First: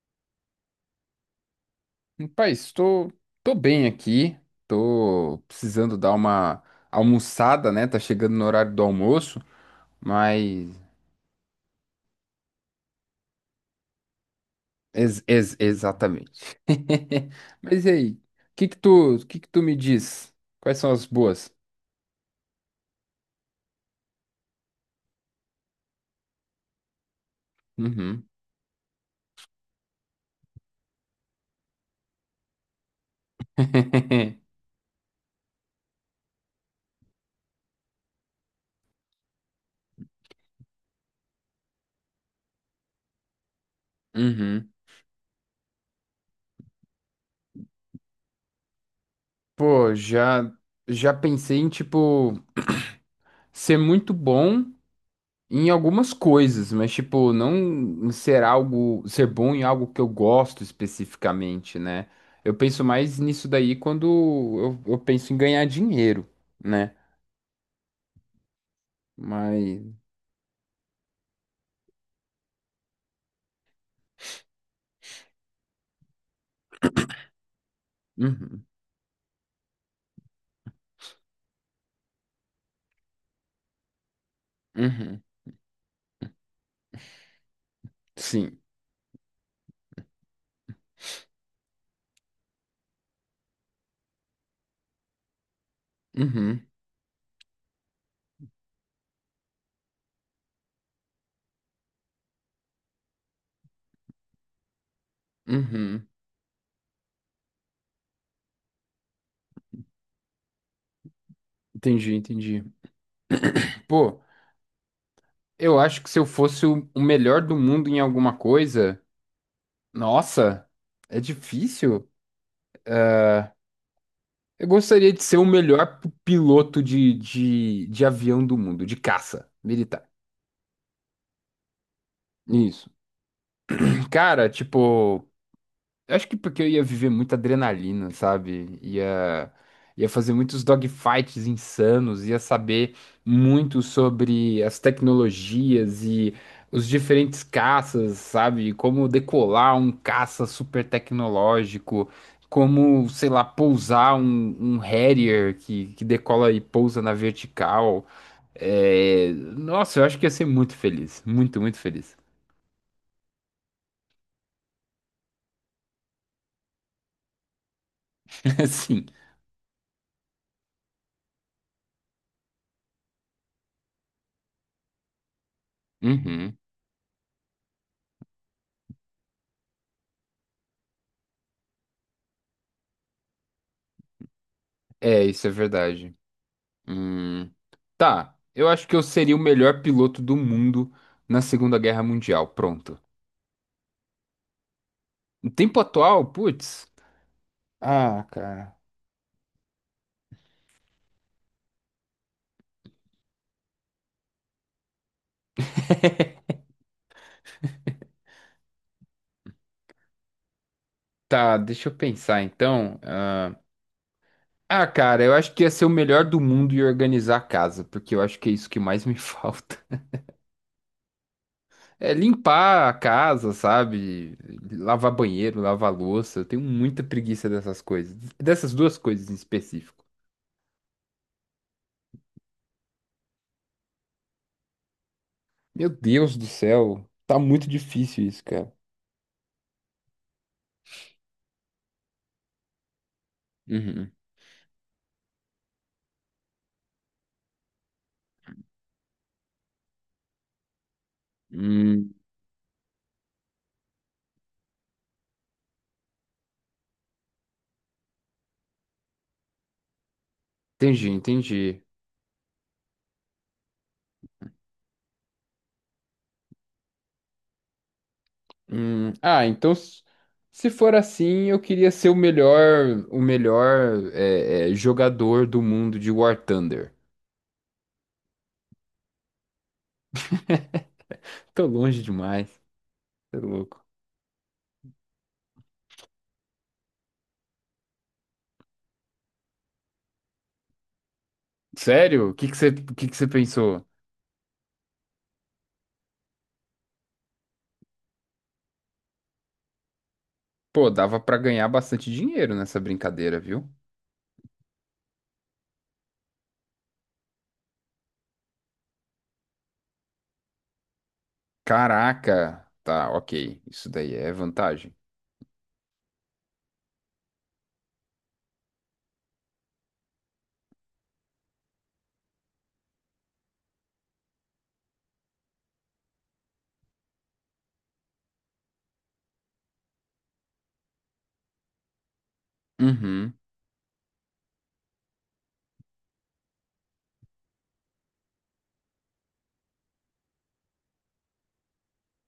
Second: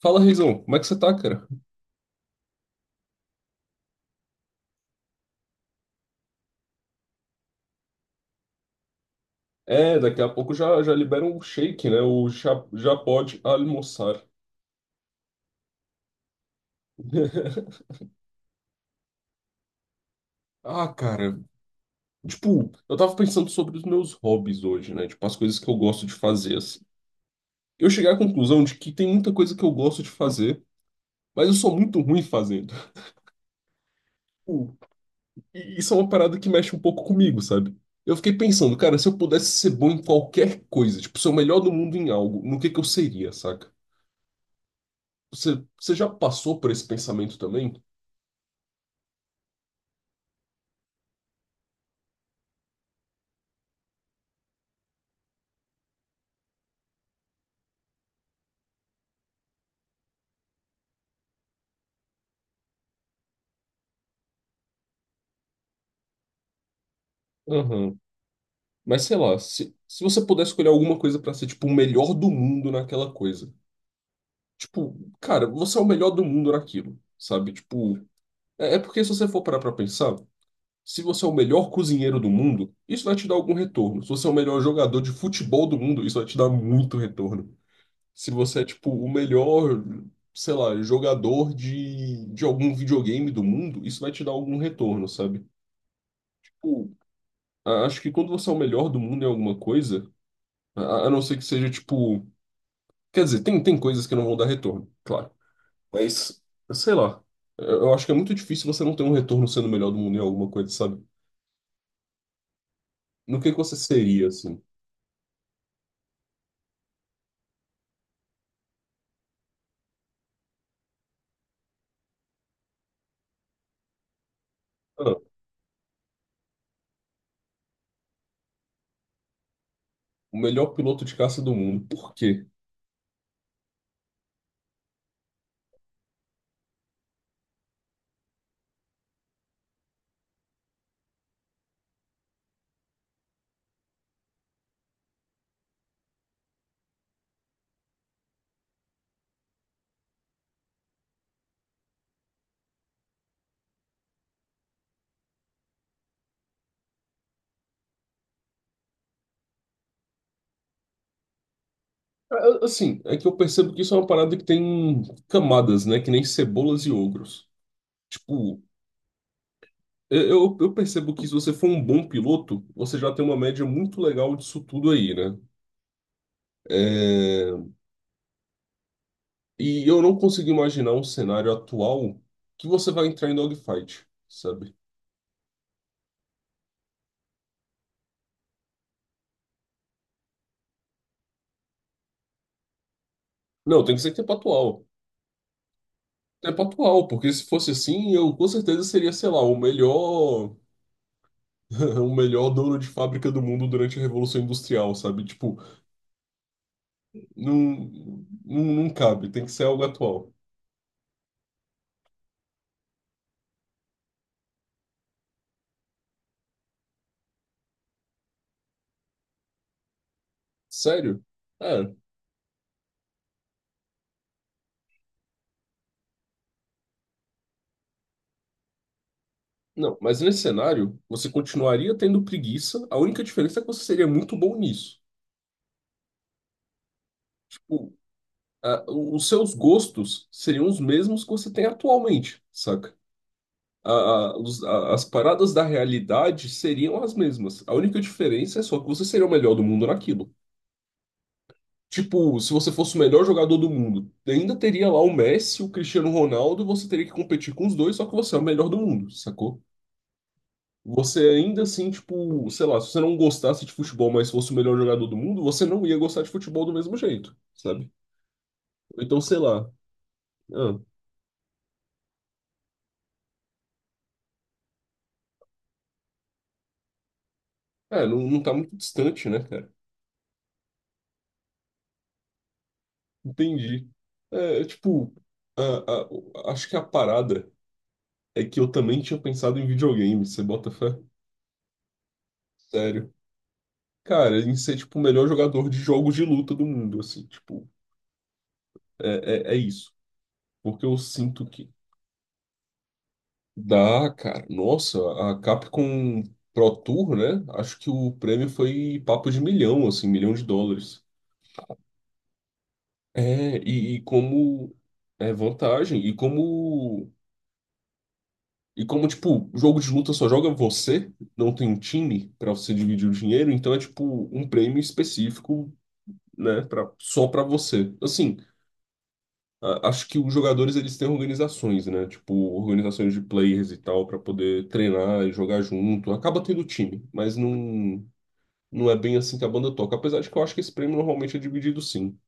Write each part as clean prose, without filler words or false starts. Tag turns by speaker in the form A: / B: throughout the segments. A: Fala, Reizão, como é que você tá, cara?
B: Pai, estou tô bem aqui, tô precisando dar uma almoçada, né? Tá chegando no horário do almoço,
A: É, daqui a pouco
B: mas
A: já, já libera um shake, né? O já, já pode almoçar.
B: exatamente. Mas e aí, o que que tu me diz? Quais
A: Ah,
B: são as
A: cara,
B: boas?
A: tipo, eu tava pensando sobre os meus hobbies hoje, né? Tipo, as coisas que eu gosto de fazer, assim. Eu cheguei à
B: Uhum.
A: conclusão de que tem muita coisa que eu gosto de fazer, mas eu sou muito ruim fazendo. Tipo, e isso é uma parada que mexe um pouco comigo, sabe? Eu fiquei pensando, cara, se eu pudesse ser bom em qualquer coisa, tipo, ser o melhor do mundo em algo, no que eu seria, saca?
B: Uhum.
A: Você já passou por esse pensamento também?
B: Pô, já pensei em tipo ser muito bom em algumas coisas, mas tipo, não ser algo, ser bom em algo que eu gosto especificamente, né? Eu penso mais nisso daí quando eu penso em ganhar dinheiro, né?
A: Aham. Mas sei lá, se,
B: Mas.
A: se você pudesse escolher alguma coisa pra ser, tipo, o melhor do mundo naquela coisa. Tipo, cara, você é o melhor do mundo naquilo, sabe? Tipo,
B: Uhum,
A: é porque se você for parar pra pensar, se você é o melhor cozinheiro do mundo, isso vai te dar algum retorno. Se você é o melhor jogador de
B: uhum,
A: futebol do mundo, isso vai te dar muito retorno. Se você
B: sim.
A: é, tipo, o melhor, sei lá, jogador de algum videogame do mundo, isso vai te dar algum retorno, sabe?
B: Uhum,
A: Tipo, acho que quando você é o melhor do mundo em alguma coisa. A não ser que seja tipo. Quer dizer, tem coisas que não vão dar retorno, claro.
B: uhum.
A: Mas, sei lá. Eu acho que é muito difícil você não ter um retorno sendo o melhor do mundo em alguma coisa, sabe?
B: Entendi, entendi.
A: No que você
B: Pô,
A: seria, assim?
B: eu acho que se eu fosse o melhor do mundo em alguma coisa, nossa, é difícil. Eu gostaria
A: Ah,
B: de ser o melhor piloto de avião do mundo, de caça militar.
A: o melhor piloto de caça do mundo. Por quê?
B: Isso. Cara, tipo, eu acho que porque eu ia viver muita adrenalina, sabe? Ia fazer muitos dogfights insanos, ia saber muito sobre as tecnologias e os diferentes caças, sabe? Como decolar um caça super tecnológico, como, sei lá, pousar um Harrier que decola e pousa na vertical. É, nossa, eu acho que ia ser muito feliz, muito, muito feliz.
A: Ah, assim, é que eu percebo que isso é uma parada que tem camadas, né? Que nem cebolas e ogros. Tipo,
B: Sim.
A: eu percebo que se você for um bom piloto, você já tem uma média muito legal disso tudo aí, né? É. E eu não consigo imaginar um cenário atual que você vai entrar em dogfight, sabe?
B: É, isso é verdade. Hum, Tá, eu acho que eu seria o melhor piloto do mundo na Segunda Guerra Mundial. Pronto.
A: Não, tem que ser tempo atual.
B: No tempo atual,
A: Tempo
B: putz.
A: atual, porque se fosse assim,
B: Ah,
A: eu com
B: cara.
A: certeza seria, sei lá, o melhor, o melhor dono de fábrica do mundo durante a Revolução Industrial, sabe? Tipo, não, não cabe, tem que ser algo atual.
B: Tá, deixa eu pensar então. Ah, cara, eu acho que ia ser o melhor do mundo e organizar a casa, porque eu acho que é isso que mais me falta.
A: Sério? É.
B: É limpar a casa, sabe? Lavar banheiro, lavar louça. Eu tenho muita preguiça dessas coisas. Dessas duas coisas em
A: Não,
B: específico.
A: mas nesse cenário, você continuaria tendo preguiça, a única diferença é que você seria muito bom nisso.
B: Meu Deus do céu, tá muito
A: Tipo,
B: difícil isso, cara.
A: ah, os seus gostos seriam os mesmos que você tem atualmente, saca?
B: Uhum.
A: As paradas da realidade seriam as mesmas. A única diferença é só que você seria o melhor do mundo naquilo.
B: Hum,
A: Tipo, se você fosse o melhor jogador do mundo, ainda teria lá o Messi, o Cristiano Ronaldo, e você teria que competir com os dois, só que você é o melhor do mundo, sacou?
B: entendi,
A: Você ainda
B: entendi.
A: assim, tipo, sei lá, se você não gostasse de futebol, mas fosse o melhor jogador do mundo, você não ia gostar de futebol do mesmo jeito, sabe? Então, sei
B: Ah,
A: lá.
B: então. Se
A: Ah,
B: for assim, eu queria ser o melhor, o melhor jogador do mundo de War Thunder.
A: é, não tá muito distante, né, cara?
B: Tô longe demais, tô louco.
A: Entendi. É, tipo, a- acho que a parada é que eu também tinha pensado em videogame, você bota fé?
B: Sério? O que
A: Sério.
B: que você pensou?
A: Cara, em ser, tipo, o melhor jogador de jogos de luta do mundo, assim, tipo, é isso. Porque
B: Pô,
A: eu
B: dava pra
A: sinto
B: ganhar
A: que
B: bastante dinheiro nessa brincadeira, viu?
A: dá, cara. Nossa, a Capcom Pro Tour, né? Acho que o prêmio foi papo de milhão, assim, milhão de dólares.
B: Caraca, tá,
A: É,
B: ok. Isso
A: e
B: daí é
A: como
B: vantagem.
A: é vantagem, e como, tipo, jogo de luta só joga você, não tem um time pra você dividir o dinheiro, então é, tipo, um prêmio específico, né, pra, só pra você. Assim, acho que os jogadores, eles têm organizações, né, tipo, organizações de
B: Uhum.
A: players e tal, pra poder treinar e jogar junto. Acaba tendo time, mas não é bem assim que a banda toca. Apesar de que eu acho que esse prêmio normalmente é dividido sim.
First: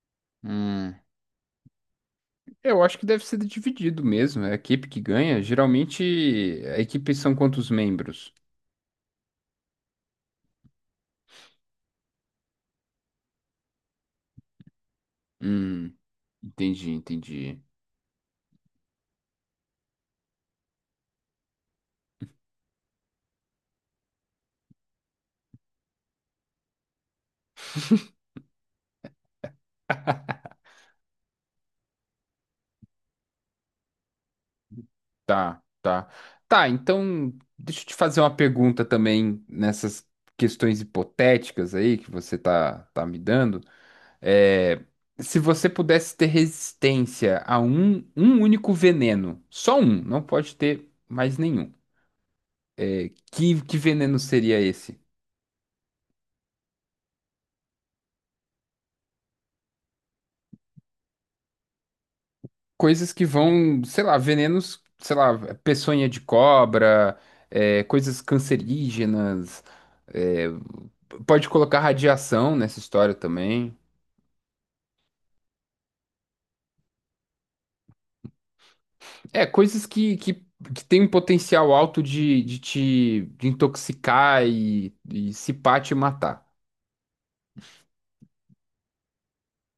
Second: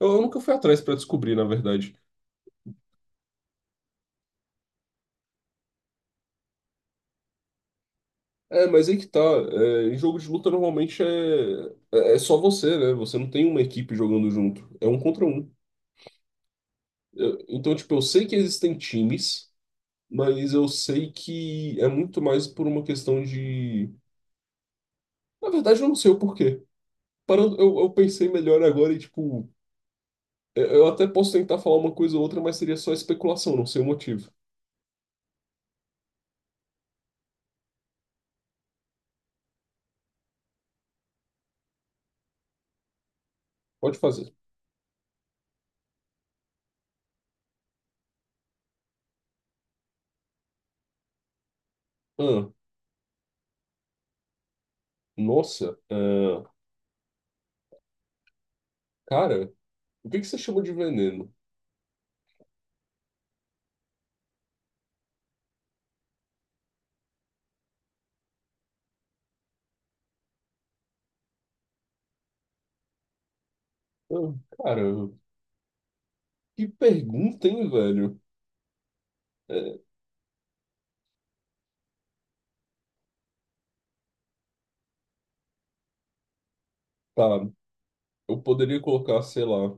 A: Eu nunca fui atrás pra
B: Hum.
A: descobrir, na verdade.
B: Eu acho que deve ser dividido mesmo. É a equipe que ganha. Geralmente, a equipe são quantos membros?
A: É, mas aí que tá. É, em jogo de luta normalmente é, é só você, né? Você não tem uma equipe jogando junto. É um contra um.
B: Hum, entendi, entendi.
A: Então, tipo, eu sei que existem times, mas eu sei que é muito mais por uma questão de. Na verdade, eu não sei o porquê. Parando, eu pensei melhor agora e, tipo, eu até posso tentar falar uma coisa ou outra, mas seria só especulação, não sei o motivo.
B: Tá, tá. Tá, então deixa eu te fazer uma pergunta também nessas questões hipotéticas aí que você tá me dando.
A: Pode fazer.
B: É, se você pudesse ter resistência a um único veneno, só um, não pode ter mais nenhum.
A: Ah,
B: É, que veneno seria esse?
A: nossa, ah, cara, o que que você chama de veneno?
B: Coisas que vão, sei lá, venenos, sei lá, peçonha de cobra, é, coisas cancerígenas. É, pode colocar radiação nessa história também.
A: Ah, cara, que pergunta, hein, velho?
B: É,
A: É,
B: coisas que tem um potencial alto de te de intoxicar e se pá, te matar.
A: tá, eu poderia colocar, sei lá.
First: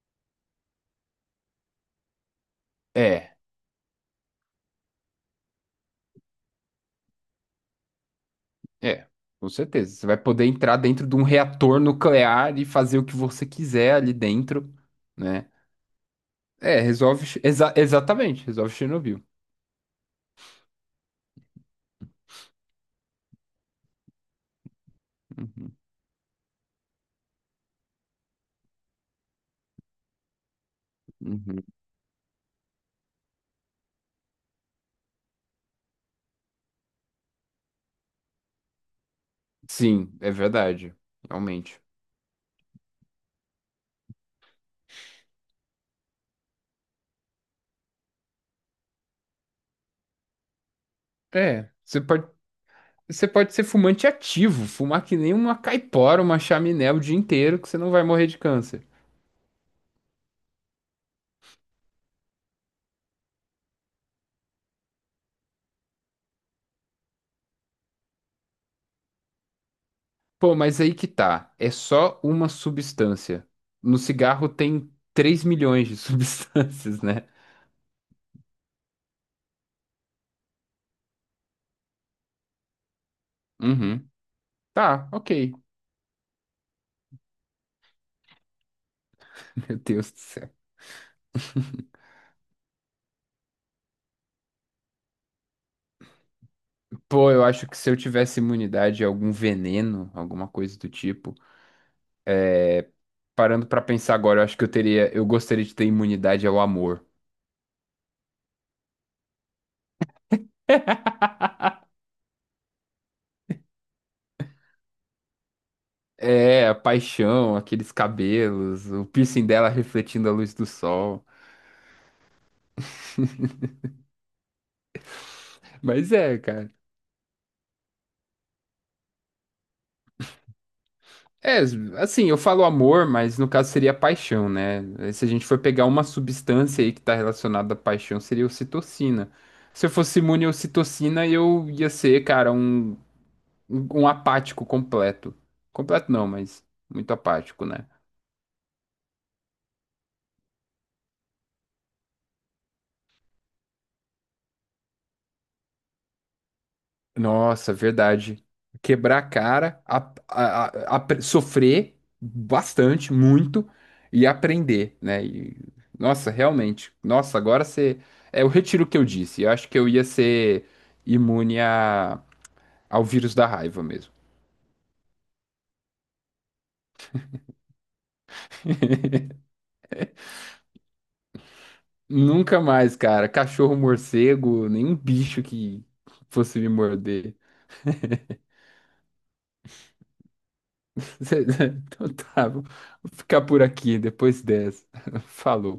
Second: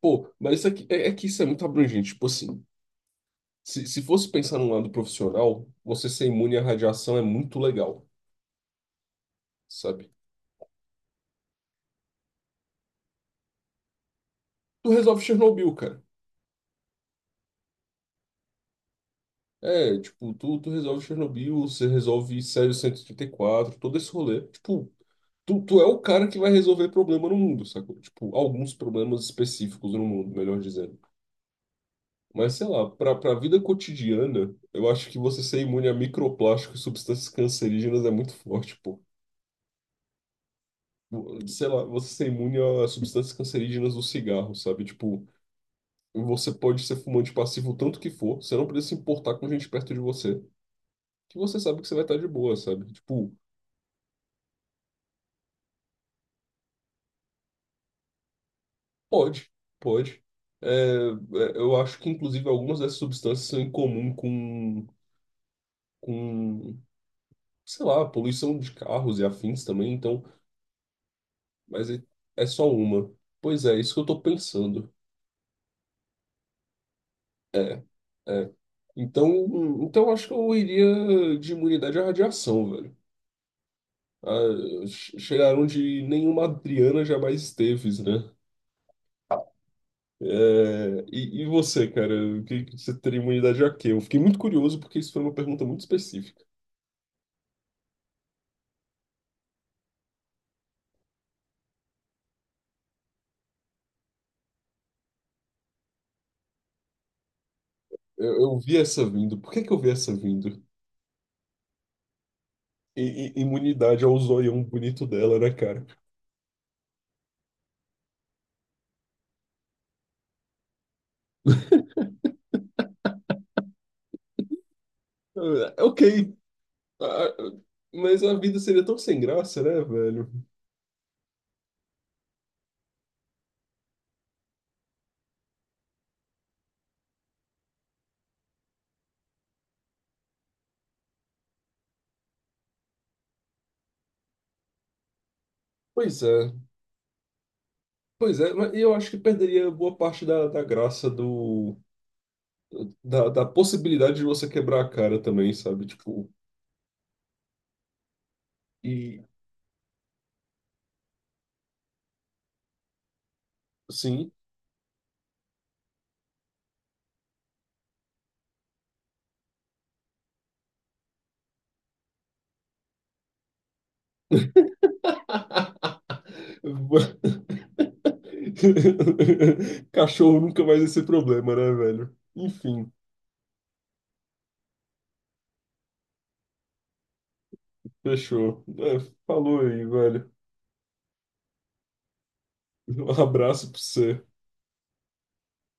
A: Pô, mas isso aqui, é que isso é muito abrangente. Tipo assim,
B: É,
A: se fosse pensar num lado profissional, você ser imune à radiação é muito legal,
B: é, com certeza. Você
A: sabe?
B: vai poder entrar dentro de um reator nuclear e fazer o que você quiser ali dentro,
A: Tu resolve
B: né?
A: Chernobyl, cara.
B: É, resolve. Exatamente, resolve Chernobyl.
A: É, tipo, tu resolve Chernobyl, você resolve sério cento e trinta e quatro todo esse rolê. Tipo, tu,
B: Uhum,
A: tu é o cara que vai resolver problema no mundo, sacou? Tipo, alguns problemas específicos no mundo, melhor dizendo.
B: uhum.
A: Mas sei lá, para a vida cotidiana, eu acho que você ser imune a microplásticos e substâncias cancerígenas é muito forte, pô.
B: Sim, é verdade,
A: Sei
B: realmente.
A: lá, você ser imune a substâncias cancerígenas do cigarro, sabe? Tipo, você pode ser fumante passivo o tanto que for, você não precisa se importar com gente perto de você, que você
B: É,
A: sabe que você
B: você
A: vai estar de
B: pode.
A: boa, sabe?
B: Você
A: Tipo,
B: pode ser fumante ativo, fumar que nem uma caipora, uma chaminé o dia inteiro, que você não vai morrer de câncer.
A: pode, pode. É, eu acho que, inclusive, algumas dessas substâncias são em comum com, sei lá, poluição de carros e afins também, então.
B: Pô, mas aí que tá. É
A: Mas é
B: só
A: é
B: uma
A: só uma.
B: substância.
A: Pois é, isso
B: No
A: que eu tô
B: cigarro tem
A: pensando.
B: 3 milhões de substâncias, né?
A: É. Então, então, eu acho que eu iria de imunidade à radiação, velho.
B: Uhum.
A: Ah,
B: Tá, ok.
A: chegar onde nenhuma Adriana jamais esteve, né?
B: Meu Deus do céu.
A: É, e você, cara? O que você teria imunidade a quê? Eu fiquei muito curioso porque isso foi uma pergunta muito específica.
B: Pô, eu acho que se eu tivesse imunidade a algum veneno, alguma coisa do tipo, parando pra pensar agora, eu acho que eu teria, eu gostaria de ter imunidade ao amor.
A: Eu vi essa vindo. Por que que eu vi essa vindo? Imunidade ao zoião bonito dela, né, cara?
B: É, a paixão, aqueles cabelos, o piercing dela refletindo a luz do sol.
A: Ah, ok.
B: Mas é, cara.
A: Ah, mas a vida seria tão sem graça, né, velho?
B: É, assim, eu falo amor, mas no caso seria paixão, né? Se a gente for pegar uma substância aí que tá relacionada à paixão, seria ocitocina. Se eu fosse imune à ocitocina, eu ia ser, cara, um apático completo. Completo
A: Pois
B: não,
A: é,
B: mas muito apático, né?
A: pois é, mas eu acho que perderia boa parte da graça do, da possibilidade de você quebrar a cara também, sabe? Tipo,
B: Nossa, verdade. Quebrar
A: e
B: a cara, sofrer bastante, muito, e
A: sim.
B: aprender, né? E, nossa, realmente. Nossa, agora você. É, eu retiro o que eu disse. Eu acho que eu ia ser imune a, ao vírus da raiva mesmo.
A: Cachorro nunca mais esse problema, né, velho?
B: Nunca
A: Enfim,
B: mais, cara. Cachorro, morcego, nenhum bicho que fosse me morder.
A: fechou. É, falou aí, velho.
B: Então tá, vou
A: Um
B: ficar por
A: abraço pra
B: aqui
A: você.
B: depois dessa. Falou.